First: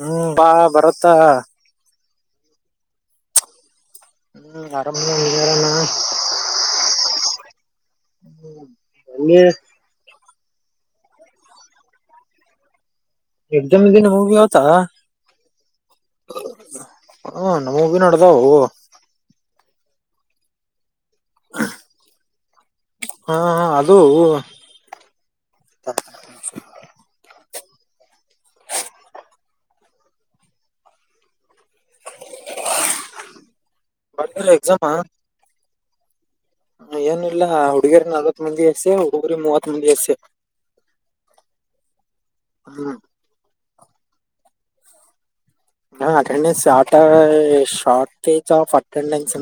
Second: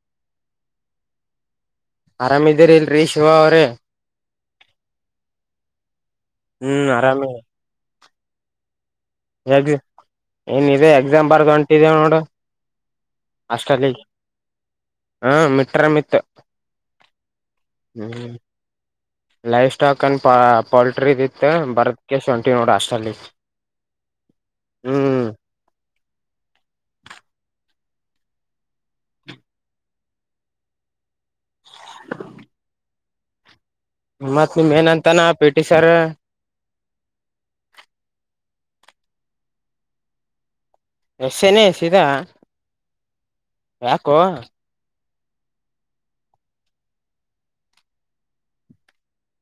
ಹ್ಮ್ ಪಾ ಬರತ್ತಾ. ಅರಾಮಿದ್ದೀರಾಇಲ್ರಿ ಶಿವ ಅವ್ರೇ. ಹ್ಮ ಅರಮಇದ್ದೀನಿ ಹೇಳಣ್ಣ. ಹ್ಮ್ ಆರಾಮ ಹ್ಮ್. [unintelligible] ಇನ್ನೀ ಎಕ್ಸಾಮ್ ಬರ್ದ ಹೊಂಟಿವಿ ನೋಡು. ಎಗ್ಜಮ್ ಅಷ್ಟಲ್ಲಿ [unintelligible] ಹೂ ಹ ಮಿಟ್ರಮ್ ಇತ್ತು ಅಣ್ಣ ಹೂವಗಿನ ಹ್ಮ್ ಇಡದಾವು. ಲೈಫ್ ಸ್ಟಾಕ್ ಅನ್ ಪ ಪೋಲ್ಟ್ರಿ ವಿತ್ ಬರ್ದಕೆಸಿ ಹೊಂಟಿವ್ ನೋಡ್ ಹಾಸ್ಟೆಲಿಗ. ಹಾ ಹಾ ಅದು ಹ್ಮ್ [unintelligible] ಬರ ಮತ್ ನಿಮ ಎಕ್ಸಾಮ ಏನಂತಾನ ಪಿ ಟಿ ಸರ್. ಏನಿಲ್ಲಾ ಹುಡುಗೇರಿ ನಲ್ವತ್ ಮಂದಿ ಎಸೆ ಹುಡುಗುರಿ ಮೂವತ್ ಮಂದಿ ಎಸೆ. ಎಸ್ ಎನ ಎ ಪಿಧ. ಹ್ಮ ಯಾಕೋ. ಹಾ ಅಟೆಂಡೆನ್ಸ್ ಶಾರ್ಟೆ ಶಾರ್ಟೇಜ್ ಆಫ್ ಅಟೆಂಡೆನ್ಸ್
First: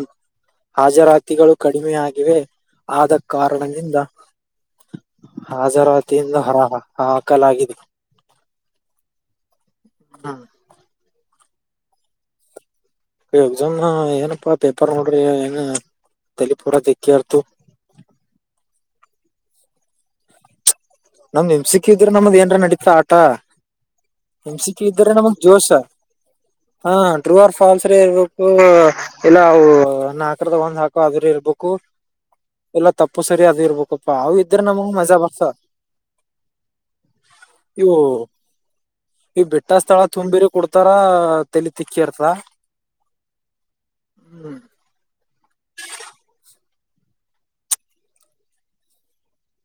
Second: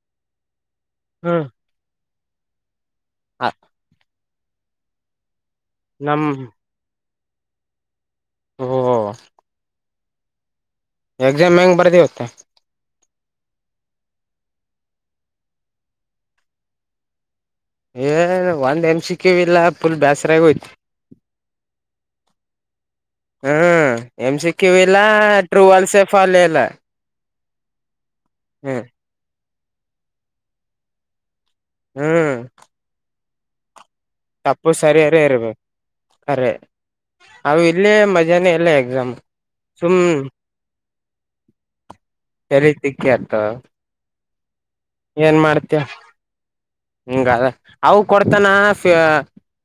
ಹ್ಮ್ ಹಾಜರಾತಿಗಳು ಕಡಿಮೆಯಾಗಿವೆ ಆದ ಕಾರಣದಿಂದ ನಮ್ ಹಾಜರಾತಿಯಿಂದ ಹರಾ ಹ ಹಾಕಲಗಾಗಿದೆ. ಓ ಹ. ಎಕ್ಸಾಮ್ ಹೆಂಗ್ ಬರ್ದಿಯಪ್ಪ. ಎಕ್ಸಾಮ್ ನ ಏನಪ್ಪಾ ಪೇಪರ್ ನೋಡ್ರಿ ಏನ ತೆಲಿ ಪೂರ ತೆಕೆರ್ತು. ಏನ್ ಒಂದ್ ಎಂ ಸಿ ಕ್ಯೂ ಇಲ್ಲಾ ಫುಲ್ ಬೇಸರಾಗ ಹೋಯ್ತು. ನಮ್ ಎಂ ಸಿ ಕ್ಯೂ ಇದ್ರ ನಮ್ಗ ಏನಾರ ನಡೀತಾ ತ್ತಾ ಹ್ಮ್ ಎಮ್ ಎಂ ಸಿ ಕ್ಯೂ ಇಲ್ಲ ಇದ್ರ ನಮಗ್ ಟ್ರೂ ಜೋಶ್. ಅಲ್ಸೆ ಫಾಲ್ ಇಲ್ಲ ಹಾ ಟ್ರೂ ಆರ್ ಫಾಲ್ಸ್ ರ ಇರ್ಬೇಕು ಹ್ಮ್ ಇಲ್ಲ ಅವು ನಾಕರ ದಾಗ ಒಂದ್ ಹಾಕೋವರ ಇರ್ಬೇ ಕೂ ಹ್ಮ್ ಇಲ್ಲಾ ತಪ್ಪು ಸರಿ ಅದ್ ಇರ್ಬೇಕಪ್ಪಾ ಅವ ಇದ್ರ ನಮಗ್ ಮಜಾ ಬರ್ತ. ಕರೆ. [inaudible] ಅವು ಇಲ್ಲೇ ಇವು ಮಜಾನೇ ಇಲ್ಲ ಎಕ್ಸಾಮ್. ಈ ಬಿಟ್ಟ ಸ್ಥಳ ಸುಮ್ ತುಂಬಿರಿ ಕೊಡ್ತಾರ ತೆಲಿ ತಿಕೇರ್ತ. ತೆಲಿ ತಿಕೆರ್ತ. ಹ್ಮ್. ಏನ್ ಮಾಡ್ತಿ ಇಂಗ ಅವ ಕೊಡ್ತಾನ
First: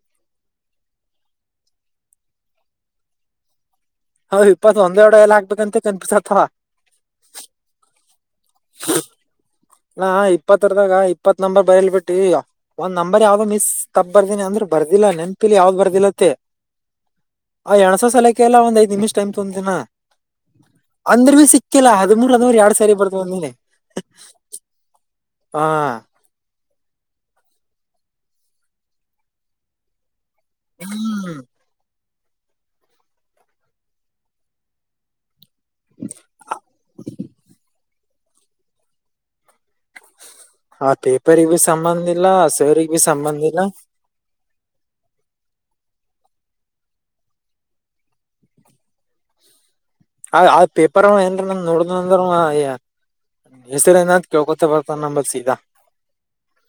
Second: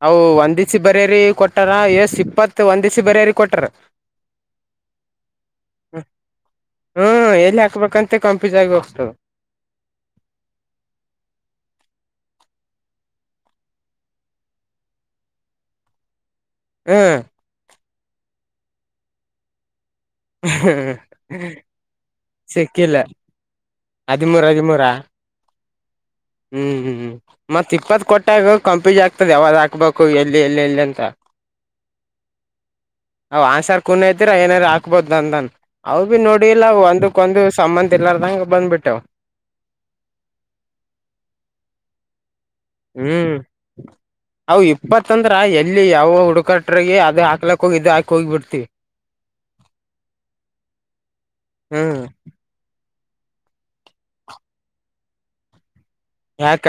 ಅವು ಒಂದಿಸಿ ಬರ್ಯರಿ ಕೊಟ್ಟಾರ ಯೇಸು ಇಪ್ಪತ್ ಒಂದಿಸಿ ಬರೆಯರಿ ಕೊಟ್ಟಾರ. ಹೌ ಇಪ್ಪತ್ ಒಂದೆರಡೆ ಎಲ್ಲ ಹಾಕ್ಬೇಕಂತ ಕನ್ಫ್ಯೂಸ್ಯಾಗ್ತವ. ಹ್ಮ್ ಎಲ್ಲಿ ಹಾಕ್ಬೇಕಂತ ಕಂಪ್ಯೂಸ್ ಆಗಿ ಹೋಗ್ತವಾ. ನಾ ಇಪ್ಪತ್ತರ್ದಾಗ ಇಪ್ಪತ್ ನಂಬರ್ ಬಯಿಲ್ ಬಿಟ್ಟಿ ಈ ಒಂದ್ ನಂಬರ್ ಯಾವ್ದೋ ಮಿಸ್ ತಪ್ ಬರ್ದಿನಿ ಅಂದ್ರ ಬರ್ದಿಲ್ಲ ನೆನ್ಪಿಲಿ ಯಾವ್ದ್ ಬರ್ದಿಲ್ಲತ್ತೇ. ಹ್ಮ್. ಆ ಎಣಸ ಸಲಕಕ್ಕೆಲ್ಲ ಒಂದ್ ಐದು ನಿಮಷ ಟೈಮ್ ತೋಂತಿನ ನಾ. ಅಂದ್ರ ಬಿ ಸಿಕ್ಕಿಲ್ಲ ಹಾಡಿಮುರ ಅದವರಿ ಎರಡ್ ಸರಿ ಬರದ ಬಂದೇನಿ. ಹಾಡಿಮುರಾ. ಹ್ಮ್ ಹ್ಮ್ ಮತ್ತ ಇಪ್ಪತ್ ಕೊಟ್ಟಗ ಕನ್ಫ್ಯೂಸ್ ಆಗ್ತುದು ಯಾವಾಗ ಹಾಕ್ಬೇಕ ಎಲ್ಲಿ ಎಲ್ಲಿ ಎಲ್ಲಿ ಅಂತ ಹ್ಮ್ ಹಾ ಆನ್ಸರ್ ಕುನ ಇದ್ದೀರ ಏನಾರ ಹಾಕ್ಬೇಕ ಹಾಕ್ಬೋದ ಅಂದನ್ ಅವವು ಭಿ ನೋಡಿ ಇಲ್ಲ ಒಂದಕ್ಕ ಒಂದು ಸಂಮ್ಮಂದ ಇಲ್ಲಾರದಂಗಗೆ ಬಂದ್ಬಿಟ್ಟ್ವ. ಆ ಪೇಪರ್ ಇಗೂ ಸಂಬದ ಇಲ್ಲ. ಸರಿಗ್ ಬಿ ಹ್ಮ್ ಸಂಬಂಧ ಇಲ್ಲ ಅವು ಇಪ್ಪತ್ತಂದ್ರ ಎಲ್ಲಿ ಯಾವ ಹುಡುಕಟ್ರಗೆ ಅದ ಹಾಕ್ಲಕ್ಕ ಹೋಗಿ ಇದು ಹಾಕಿ ಹೋಗಿ ಬಿಡ್ತಿವಿ. ಆ ಆ ಪೇಪರ್ ಅವ ಏನ್ರ ನಮ್ಮೂವ ಹ್ಮ್ ನೋಡ್ದಂದ್ರ ಏ ಹೆಸರ ಏನ ಅದ ಕೇಳ್ಕೊತ ಬರ್ತಾನ ನಂಬಲ್ಲಿ ಸೀದಾ. ಯಾಕ.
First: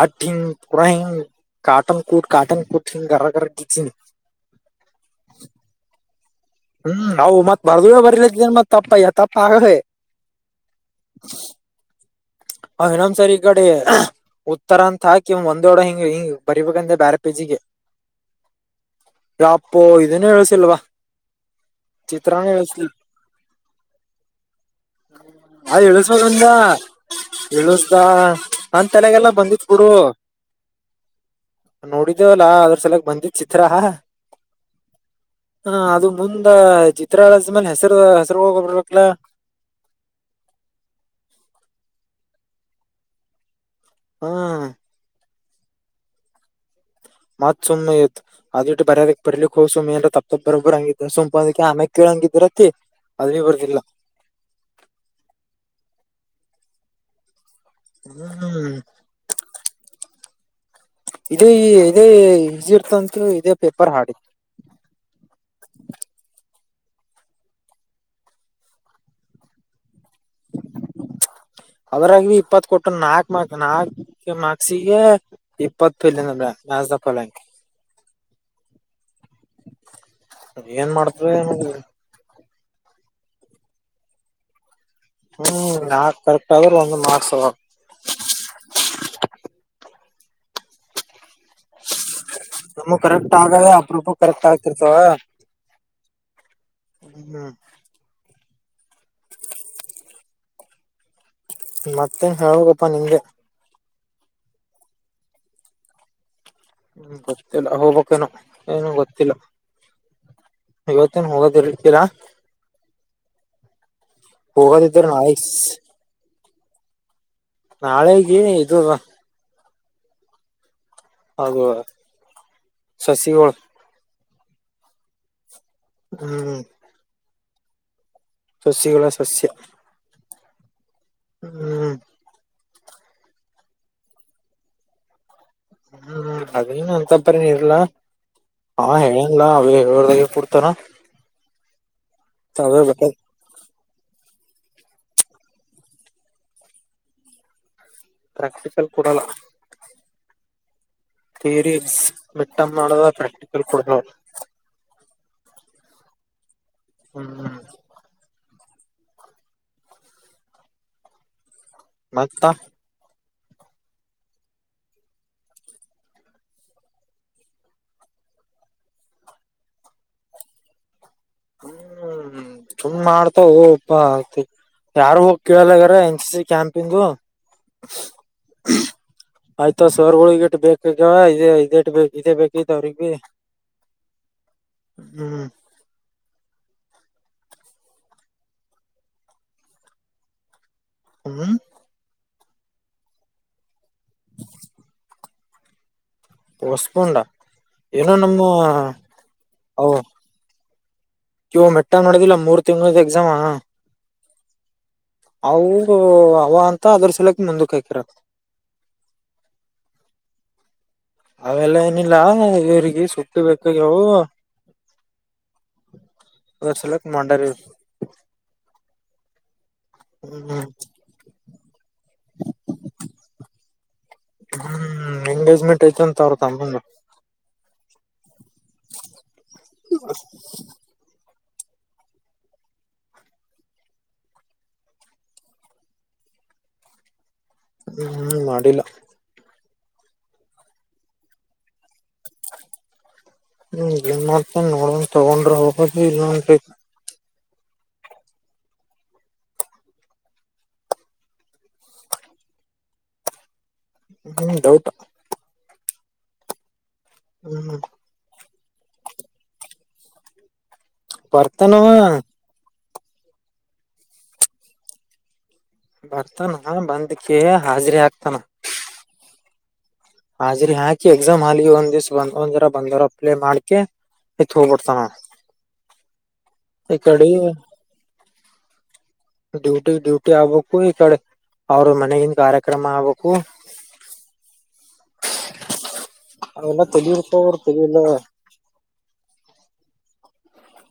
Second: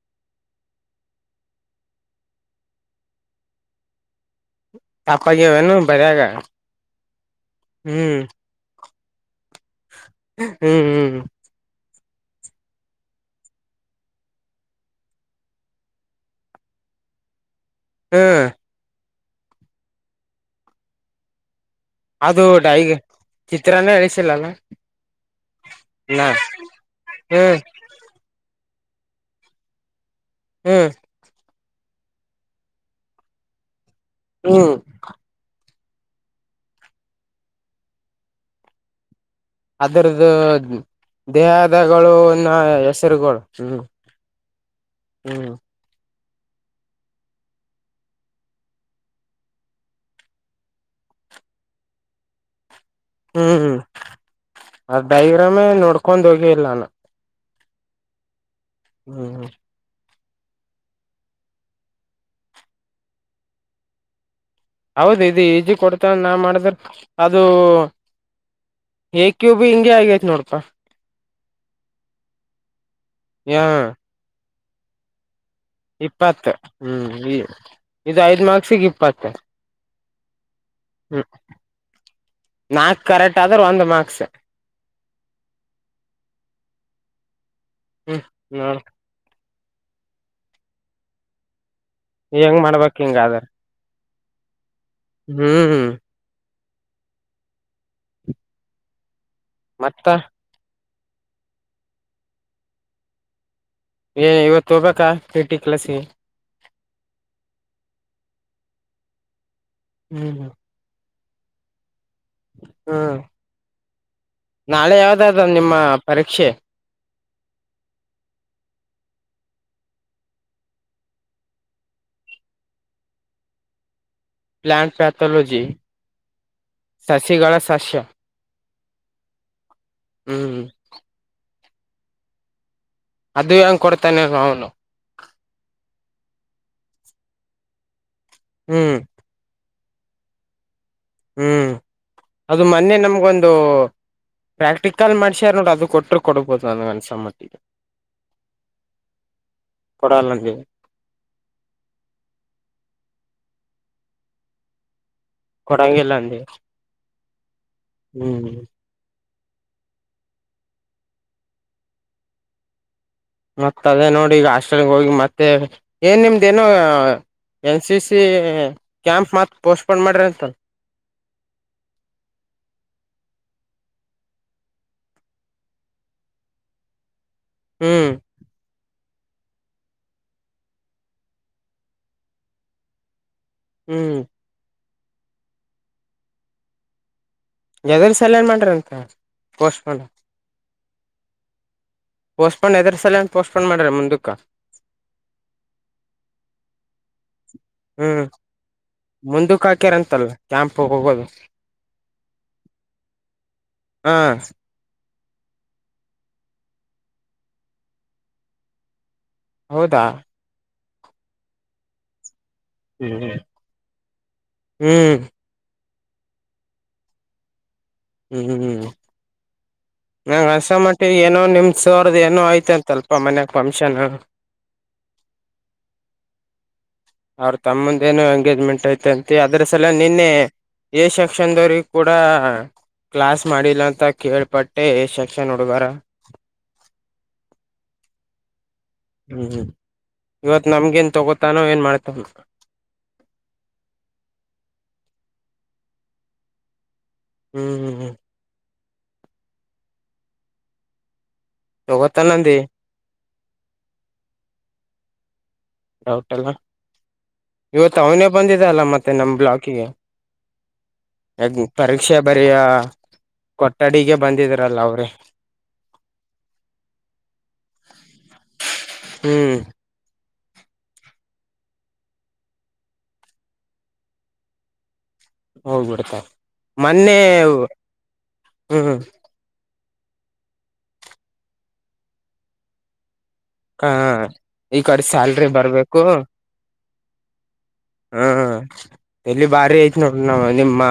ಆಟ ಹಿಂಗ್ ಪೂರ ಹಿಂಗ್ ಕಟನ್ ಕೂಟ್ ಕಾಟನ್ ಕೂಟ್ ಹಿಂಗ್ ಗರ ಗರ ಗೀಚಿನ್. ತಪ್ಪಆಗ್ಯಾವೇನು ಬರ್ಯಾಗ. ಹ್ಮ್ ಅವ್ವು ಮತ್ತ ಮರ್ದಿನ ಹ್ಮ್ ಬರ್ಲತ್ತೇದ ಮತ್ ತಪ್ಪಯ ತಪ್ಪ ಆಗವೆ. ಹ್ಮ್ ಹ್ಮ್ ಅವ ಇನ್ನೊಂದ ಸರಿ ಈಕಡಿ ಉತ್ತರ ಅಂತ ಹಾಕಿ ಒಂದೋಡ ಹಿಂಗ ಹಿಂಗ ಬರಿಬೇಕಂದೆ ಬ್ಯಾರ್ ಪೇಜಿಗೆ. ಹ್ಮ್ ಎಪ್ಪೋ ಇದನ್ನ ಇಳಸಿಲ್ಲ ಅವ್ವ. ಅದು ಡೈಗೆ ಚಿತ್ರನೇ ಇಳಿಸಿಲ್ಲ ಅಲ್ಲ. [inaudible] ಐಇ ಇಳಸದಂದ ಹ್ಮ್ ಇಳಸ್ದ ನಂದ ತಲೆಗೆಲ್ಲ ಬಂದತ್ ಬಿಡು. ಹ್ಮ್ ನೋಡಿದೇವಲ್ಲಾ ಅದುರ ಸಲಕ್ ಬಂದಿತ್ತ ಚಿತ್ರಾ. ಹ್ಮ ಹ ಅದು ಮುಂದ ಚಿತ್ರ ಇಳಿಸಿದ ಮೇಲೆ ಹೆಸರು ಹೆಸರಗೋಳ ಬರ್ಬೇಕಲಾ. ಅದರ್ದು ದೇಹದಗಳು ನ ಹೆಸರುಗಳು ಹ್ಮ. ಹಾ ಹ್ಮ್ ಮತ್ ಸುಮ್ಮ ಆಗ್ಯಾತ್ತ. ಅದು ಬಿಟ್ಟ ಬರ್ಯದಕ್ ಬರ್ಲಿಕ್ಕೆ ಹೋ ಸುಮ್ ಏನಾರ ತಪ್ಪಪ್ಪ ಬೊಬ್ಬರು ಹಂಗಿದ ಸುಮ ಅದಕ್ಕೆ ಆಮೇಲೆ ಕೇಳಂಗೆ ಇದೀರಿ ಅಂತ. ಹ್ಮ್ ಅದ ಡೈಗ್ರಾಮೇ ನೋಡ್ಕೊಂಡ ಹೋಗೆ ಇಲ್ಲ ನಾನ. ಹ್ಮ್ ಹ್ಮ್ ಹ್ಮ್ ಇದು ಇದೇ ಈಸಿ ಇರ್ತದ ಅನ್ಕೊಂಡ ಇದೇ ಪೇಪರ್ ಹಾರ್ಡ್ ಇತ್ತ. ಹೌದು ಇದು ಈಜಿ ಕೊಡ್ತ ನಾ ಮಾಡಿದ್ರ ಅದು. ಹೇ ಕ್ಯೂಬ ಹಿಂಗೆ ಆಗೈತ್ ನೋಡಪಾ. ಅದರಾಗ ಬಿ ಇಪ್ಪತ್ ಕೊಟ್ಟನ ನಾಕ್ ಮಾರ್ಕ್ಸ್ ಯ ನಾಕ ಮಾರ್ಕ್ಸಿಗೆ. ಇಪ್ಪತ್ ಫೇಲ್ ಅಂದ್ರ ಇಪ್ಪತ್ತು ಮ್ಯಾಥ್ಸ್ ದ ಹ್ಮ್ ಫಲಂಗ್ ಈ ಇದು ಐದ್ ಮಾರ್ಕ್ಸಿಗೆ ಇಪ್ಪತ್ತ. ಅದ ಏನ್ ಮಾಡ್ತುದೋ ಏನೋ. ನಾಕ್ ಕರೆಕ್ಟ್ ಆದ್ರ ಒಂದು ಮಾರ್ಕ್ಸ್. ಹ್ಮ್ ನಾಕ್ ಕರೆಕ್ಟ್ ಆದೂರು ಒಂದ್ ಮಾರ್ಕ್ಸ್ ಅವಾಗ. ಹ್ಮ್ ನೋಡ. ಹೆಂಗ್ ಮಾಡ್ಬೇಕ್ ನಮ್ಮವ ಕರೆಕ್ಟ್ ಹಿಂಗಾದ್ರ ಆಗವ ಅಪರೂಪಕ್ ಕರೆಕ್ಟ್ ಆಗ್ತಿರ್ತವ. ಹ್ಮ್ ಹೂ ಮತ್ತ. ಮತ್ತೇನ್ ಹೇಳಬೇಕಪ್ಪಾ ನಿಮ್ಮದೇ. ಏ ಇವತ್ತು ತೋಗ್ಬೇಕಾ ಪಿ ಟಿ ಪ್ಲಸ್ಗೆ ಗೆ ಹ್ಮ ಗೊತ್ತಿಲ್ಲ ಹೊಬೆಕ್ ಏನು ಗೊತ್ತಿಲ್ಲ. ಹೂ ಇವತ್ತೇನ್ ಹೋಗೋದ ಇರಲಕಿಲ. ಹ್ಮ್ ನಾಳೆ ಯಾವ್ದಾದ ನಿಮ್ಮ ಪರೀಕ್ಷೆ. ನಾಳೆೆಗೆ ಇದು ಅದಾ. ಹೌದು ಸಸಿಗೊಳು. Plant pathology. ಹೂ ಸಸಿಗಳ ಸಸ್ಯ. ಸಸಿಗಳ ಸಸ್ಯ. ಹೂ ಹೂ ಅದು ಹೆಂಗ್ ಕೊಡ್ತಾನೆ ಅವನು. ಹ್ಮ್ ಅದೇನು ಅಂತಪ್ಪರಿನ ಇರ್ಲ್ಲಾ ಅವ ಹ್ಮ್ ಹೇಳ್ಯಾನ್. ಇಲ್ಲ ಅವೇ ಏಳುರ ದಾಗಿ ಕೊಡ್ತಾನ. ಹ್ಮ್ ಅದು ಅವೇ ಮೊನ್ನೆ ಬೇಕ ನಮ್ಗೊಂದು. ಪ್ರಾಕ್ಟಿಕಲ್ ಮಾಡ್ಸ್ಯಾರ ನೋಡ ಅದು ಕೊಟ್ಟರು ಕೊಡ್ಬಹದು ನನ್ಗೆ ಅನ್ಸ ಮಟ್ಟಿಗ. ಪ್ರಾಕ್ಟಿಕಲ್ ಕೊಡಲ್ಲ. ಕೊಡಲಹಂಗ. ಥಿಯರಿ ಮೀಟಾಂ ನಡದ ಪ್ರಾಕ್ಟಿಕಲ್ ಕೊಡತವರು. ಕೊಡಂಗಿಲ್ಲ ಅಲ್ಲಿ. ಹೂ ಹೂ ಮತ್ತ ಮತ್ತತ್ ಅದೇ ನೋಡಿ ಈಗ ಹಾಸ್ಟೆಲ್ಗೆ ಹೋಗಿ ಮತ್ತೆ ಏನ್ ನಿಮ್ದೇನೋ ಎನ್ ಸಿ ಸಿ ಕ್ಯಾಂಪ್ ಮತ್ ಪೋಸ್ಟ್ ಪೋನ್ ಮಾಡ್ರಿ ಅಂತಲ್ಲ ಹ್ಮ್ ಚುಮ್ ಮಾಡ್ತಾವಪ್ಪ ಯಾರು ಹೋಗಿ ಕೇಳಲಗಾರ ಎನ್ ಸಿ ಸಿ ಕ್ಯಾಂಪ ಇಂದು. ಹ್ಮ್ ಹ್ಮ [unintelligible] ಆಯ್ತ ಸರ್ ಓಲ್ಡ್ ಗಿತ್ತು ಇಟ್ಟು ಬೇಕಗ ಇದ ಇದ ಇಟ್ಟ ಇದದೆ ಬೇಕಿತ್ ಅವ್ರಗ್. ಹ್ಮ್ ಹ್ಮ್ ಎದರು ಸಲ್ಲನ್ ಮಾಡ್ರಂತೆ ಅಂತ್ಯ ಪೋಸ್ಟ್ ಪೋನ್. ಹ್ಮ್ ಪೋಸ್ಟ್ಪೋನ್ ಎದರ ಸಲ ಅಂತ ಪೋಸ್ಪೋನ್ ಮಾಡ್ರ ಮುದಕ್ಕೆ. [inaudible] ಹೊಸ್ಪಂಡ ಏನೋ ಹ್ಮ್ ನಮ್ಮ ಹಾ ಕೆಂಪುಗ್ ಹೋಗೋದು. ಇವ್ ಮೆಟ್ಟ ಮಾಡೋದಿಲ್ಲ ಮೂರ್ ತಿಂಗಳ ಎಕ್ಸಾಮ್. ಹಾ ಅವು ಅವ ಅಂತ ಅದ್ರ ಸಲಕ ಮುಂದಕ್ಕೆ ಹಾಕ್ಯಾರಂತೆ ಹೌದಾ ಅವೆಲ್ಲ ಏನಿಲ್ಲ ಬಿಡ್ ಗ ಹ್ಮ್ ಸುಪ್ಪಿ ಬೇಕಗ್ಯಾವು ಹ್ಮ್ ಅದರ್ ಸಲಕ್ ಮಾಡರಿ ಹ್ಮ್ ಹ್ಮ್ ನಂಗ್ ಹ್ಮ್ ಹಸಮಟ್ಟಿಗೆ ಏನೋ ನಿಮ್ ಸೋರ್ದ ಏನೋ ಆ ಐತ್ ಅಂತಾಲಪ್ಪ ಮನ್ಯಾಗ ಫಂಕ್ಷನ್ ಹ್ಮ್ ಎಂಗೇಜ್ಮೆಂಟ್ ಐತ ಅಂತ ಅವ್ರ್ ತಮ್ಮಂದು ಅವ್ರ ತಮ್ಮಂದ ಏನು ಎಂಗೇಜ್ಮೆಂಟ್ ಐತೆ ಅಂತ ಅದ್ರಸಲಗ್ ನಿನ್ನೆ ಎ ಸೆಕ್ಷನ್ದ್ [unintelligible] ಕೂಡ ಕ್ಲಾಸ್ ಮಾಡಿಲ್ಲ ಅಂತ ಕೇಳ್ಪಟ್ಟೆ ಸೆಕ್ಷನ್ ಹುಡುಗಾರ ಹ್ಮ್ ಮಾಡಿಲ್ಲ ಹ್ಮ್ ಇವತ್ ನಮ್ಗ ಎನ್ ತಗೋತಾನೋ ಏನ್ ಮಾಡ್ತ ಹ್ಮ ಏನ್ ಮಾಡ್ತೇನ್ ನೋಡನ್ ತಗೊಂಡ್ರ ಹೋಗ ಇಲ್ಲಂ ಹ್ಮ್ ಹ್ಮ್ ತಗೋತಾನಂದಿ ಹ್ಮ್ ಡೌಟ್ ಡೌಟ್ ಅಲ್ಲ ಹ್ಮ್ ಇವತ್ತು ಅವನ [unintelligible] ಬಂದಿದೆ ಯಲ್ಲ ಮತ್ತೆ ನಮ್ ಬ್ಲಾಕಿಗೆ ಯಾಕ್ ನಿ ಬರ್ತಾನವ ಪರೀಕ್ಷೆ ಬ ಯ ಕೊಠಡಿಗೆ ಬಂದಿದ್ರಲ್ಲ ಅವ್ರೇ. ಬರ್ತಾನ ಬಂದಕ ಹಾಜರಿ ಆಗ್ತಾನ ಹ್ಮ್ ಹಾಜರಿ ಹಾಕೆ ಎಕ್ಸಾಮ್ ಹಾಲಿಗೆ ಒಂದ್ ದಿವ್ಸ ಬಂದ್ ಒಂದ್ ಜರ ಬಂದರು ಅಪ್ಲೈ ಮಾಡ್ಕೆ [unintelligible] [unintelligible] ಹೋಗ್ಬಿಡ್ತಾರೆ ಈ ಮೊನ್ನೆ ಕಡೆ ಹ್ಮ್ ಡ್ಯೂಟಿ ಡ್ಯೂಟಿ ಆಗ್ಬೇಕು ಈ ಕಡೆ ಅವ್ರ ಮನೆಗನ್ ಕಾರ್ಯಕ್ರಮ ಆಗ್ಬೇಕು ಹ ಈ ಕಡೆ ಸ್ಯಾಲ್ರಿ ಬರ್ಬೇಕು ಅವಲ್ಲ ತಳರ್ತ [unintelligible] ಅವರು ತ [unintelligible] ಹ್ಮ ಎಲ್ಲಿ ಬಾರಿ ಐತ್ ನೋಡ ನಾ ನಿಮ್ಮ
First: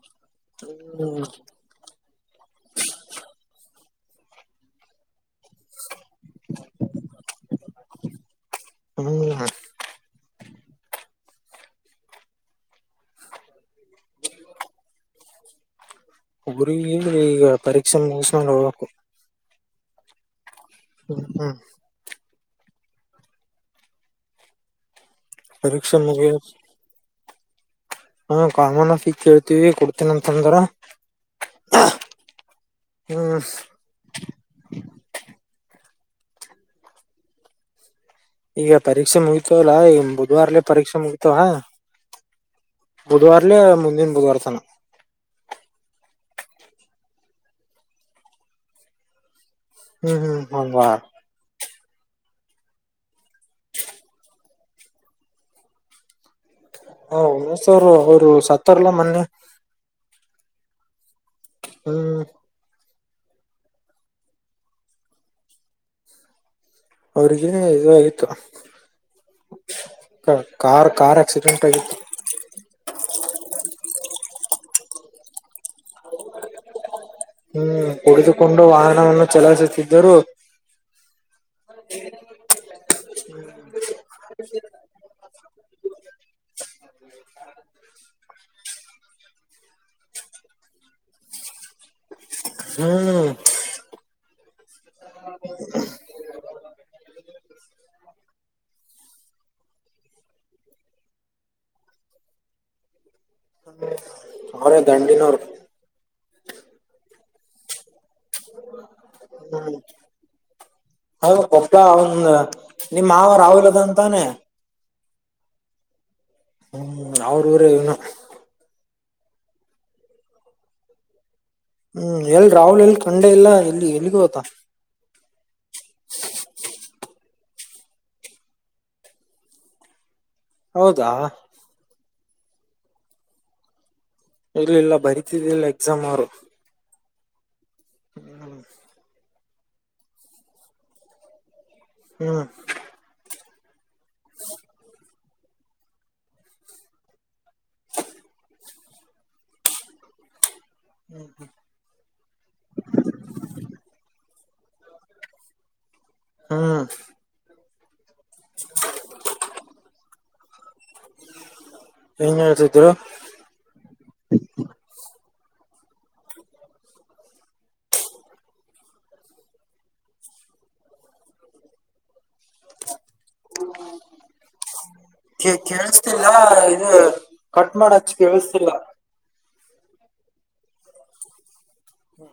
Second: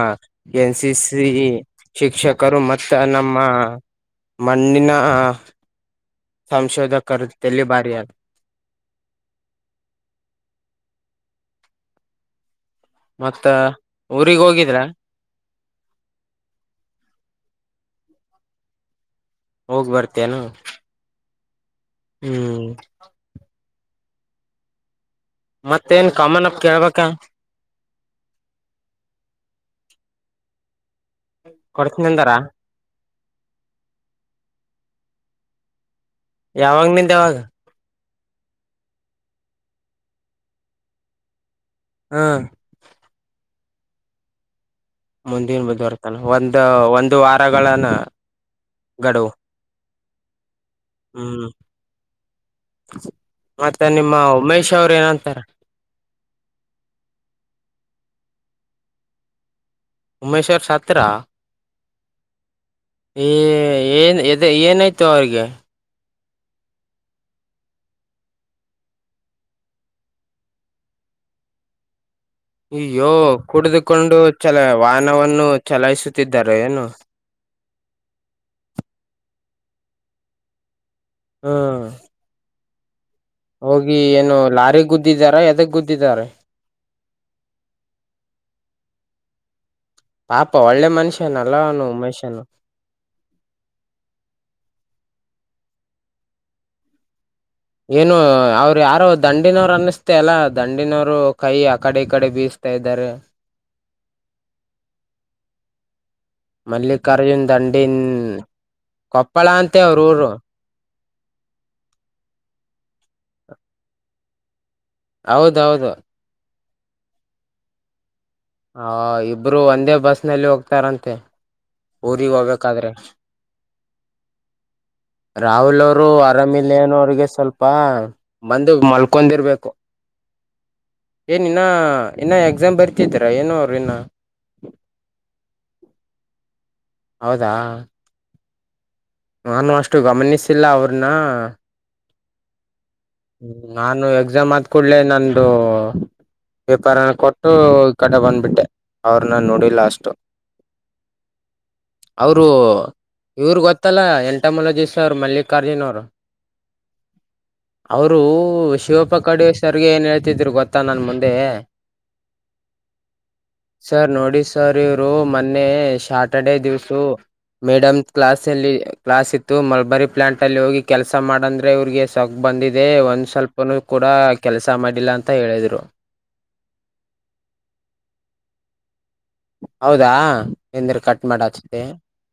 ಎನ್ ಸಿ ಹ್ಮ್ ಸಿ ಶಿಕ್ಷಕರು ಮತ್ತ ನಮ್ಮ ಮಣ್ಣಿನ ಸಂಶೋಧಕಲ್ಲಿ ತಲಿ ಭಾರಿಯ ಹ್ಮ ಮತ್ತ ಊರಿಗ್ ಹೋಗಿದ್ರ ಊರಿಗಿ ಈಗ ಪರೀಕ್ಷೆ ಮುಗಸ್ಕೊಂಡು ಹೋಗಬೇಕು ಹೋಗ್ ಬರ್ತೇ ಎನು ಹ್ಮ್ ಹ್ಮ್ ಪರೀಕ್ಷೆ ಮತ್ತೇನ್ ಮುಗಿಯ ಕಾಮನ್ ಅಪ್ ಕೇಳ್ಬಾಕೇನು ಹಾ ಕಾಮನ್ಫ ಈ ಕೇಳ್ತೀವಿ ಕೊಡ್ತೀನ ಅಂತ ಅಂದ್ವ್ರ ಕೊಡ್ತೀನಿ ಅಂದಾರ ಹ್ಮ್ ಯಾವಾಗ ನಿಂದೆ ಯಾವಾಗ ಈಗ ಪರೀಕ್ಷೆ ಮುಗಿತವಲ್ಲಾ ಈ ಬುಧವಾರ್ಲೆೇ ಪರೀಕ್ಷೆ ಮುಗಿತವ ಹಾ ಬುಧವಾರಲೆೇ ಮುಂದಿನ ಬುಧವಾರ ತನ ಮುಂದಿನ ಬುದುವರ್ತಾನ ಒಂದು ಒಂದು ವಾರಗಳನ ಗಡುವು [unintelligible] ಹುಂ ಮತ್ತೆ ನಿಮ್ ಉಮೇಶ್ ಅವ್ರ ಏನಂತಾರ ಹಾ ಉಮೇಶ್ ಸರ್ ಅವರು ಅವರು ಸತ್ತರ್ಲಾ ಮೊನ್ನೆ. ಉಮೇಶ್ ಅವರು ಸತ್ರಾ ಹುಂ ಏ ಏನ್ ಏನಾಯ್ತು ಅವ್ರಿಗೆ ಅವ್ರಿಗೆ ಇ ಆಗತ್ತು ಕಾರ್ ಕಾರ್ ಆಕ್ಸಿಡೆಂಟ್ ಆಗಿತ್ತು. ಅಯ್ಯೋ ಕುಡಿದುಕೊಂಡು ಚಲಾ ವಾಹನವನ್ನು ಚಲಾಯಿಸುತ್ತಿದ್ದಾರೆ ಏನು. ಹುಂ ಕುಡಿದುಕೊಂಡು ವಾಹನವನ್ನು ಚಲಾಯಿಸುತ್ತಿದ್ದರು. ಹುಂ ಹೋಗಿ ಏನು ಲಾರಿಗೆ ಗುದ್ದಿದ್ದಾರಾ ಎದಕ್ ಗುದ್ದಿದಾರ [inaudible] ಪಾಪ ಒಳ್ಳೆ ಮನುಷ್ಯನ ಅಲ್ಲನು ಉಮೇಶನು [unintelligible] ಏನು ಅವರು ಯಾರೋ ದಂಡಿನವರು ಅನ್ನಸ್ರ ಅಲ್ಲಾ ದಂಡಿನವ್ರು ಕೈ ಆಕಡೆ ಈ ಕಡೆ ಬೀಸ್ತಾ [unintelligible] ಅವ್ರ ದಂಡಿನೋರು. ಮಲ್ಲಿಕಾರ್ಜುನ್ ದಂಡೀನ್ [unintelligible] ನಿಮ್ಮ್ ಮಾವ ರಾಹುಲ್ ಅದಾನ ತಾನೆ ಹೌದು ಹೌದು ಹ್ಮ್ ಅವ್ರ ಊರ ಇವ್ನು ಹಾ ಇಬ್ರು ಒಂದೇ ಬಸ್ ನಲ್ಲಿ ಹೋಗ್ತಾರಂತೆ. ಹೂ ಊರಿಗ್ ಎಲ್ ರಾಹುಲ್ ಹೋಗ್ಬೇಕಾದ್ರೆ ಎಲ್ ಕಂಡೆ ಇಲ್ಲ ಎಲ್ಲಿ ಎಲ್ಲಿಗ ಹೋಧಾ ರಾಹುಲ್ ಅವರು ಆರಾಮಿಲನ್ ಅವ್ರಿಗೆ ಸ್ವಲ್ಪ ಬಂದ ಮಲ್ಕೊಂಡಿರ್ಬೇಕು ಹೌದಾ ಏನ್ ಇನ್ನ ಇನ್ನ ಎಕ್ಸಾಮ್ ಬರ್ತಿದರ ಏನೋ ಅವ್ರು ಇನ್ನ್. ಇಲ್ಲ ಇಲ್ಲ ಬರಿತಿದ್ದಿಲ್ಲ ಎಕ್ಸಾಮ್ ಅವರು. ಹೌದಾ ಹುಂ ನಾನು ಅಷ್ಟು ಗಮನಿಸಿಲ್ಲಾ ಅವ್ರನ್ನ ಹುಂ ಹುಂ ನಾನು ಎಕ್ಸಾಮ್ ಆದ್ ಕೂಡ್ಲೆ ನಂದು ಪೆಪರನ ಕೊಟ್ಟು ಈ ಕಡೆ ಬಂದ್ಬಿಟ್ಟೆ ಅವ್ರನ್ನ ನೋಡಿ ಲಾಸ್ಟ್ ಹುಂ ಹುಂ ಅವರು ಇವ್ರ ಗೊತ್ತಲ್ಲಾ ಎಂಟಮಲಜಿಸ್ಟ್ ಅವರು ಮಲ್ಲಿಕಾರ್ಜುನ ಅವರು. ಹುಂ ಅವರು ಶಿವಪ್ಪ ಕಡ್ ಸರ್ ಗೆ ಏನ್ ಹೇಳ್ತಿದ್ರು ಗೊತ್ತಾ ತ್ತ ನನ್ ಮುಂದೆ. ಹೆಂಗ ಹೇಳ್ತಿದ್ರು ಸರ್ ನೋಡಿ ಸರ್ ಇವರು ಮೊನ್ನೆ ಶ್ಯಾರ್ಟ ಡೇ ದಿವಸು ಮೇಡಮ್ ಕ್ಲಾಸ್ ಅಲ್ಲಿ ಕ್ಲಾಸ್ ಇತ್ತು ಮೇಲ್ ಬರಿ ಪ್ಲಾಂಟ್ ಅಲ್ಲಿ ಹೋಗಿ ಕೆಲಸ ಮಾಡಂದ್ರೆ ಇವ್ರಿಗೆ ಬಂದಿದೆ ಒಂದು ಸ್ವಲ್ಪನೂ ಕೂಡಾ ಕೆಲಸ ಮಾಡಿಲ್ಲಾ ಅಂತ ಹೇಳಿದ್ರು [unintelligible] ವಸ್ತಿಲ್ಲಾ ಹೌದಾ ನೀಂದ್ರ ಕಟ್ ಮಾಡಿ ಹಚ್ಚತೆನ್ ಹ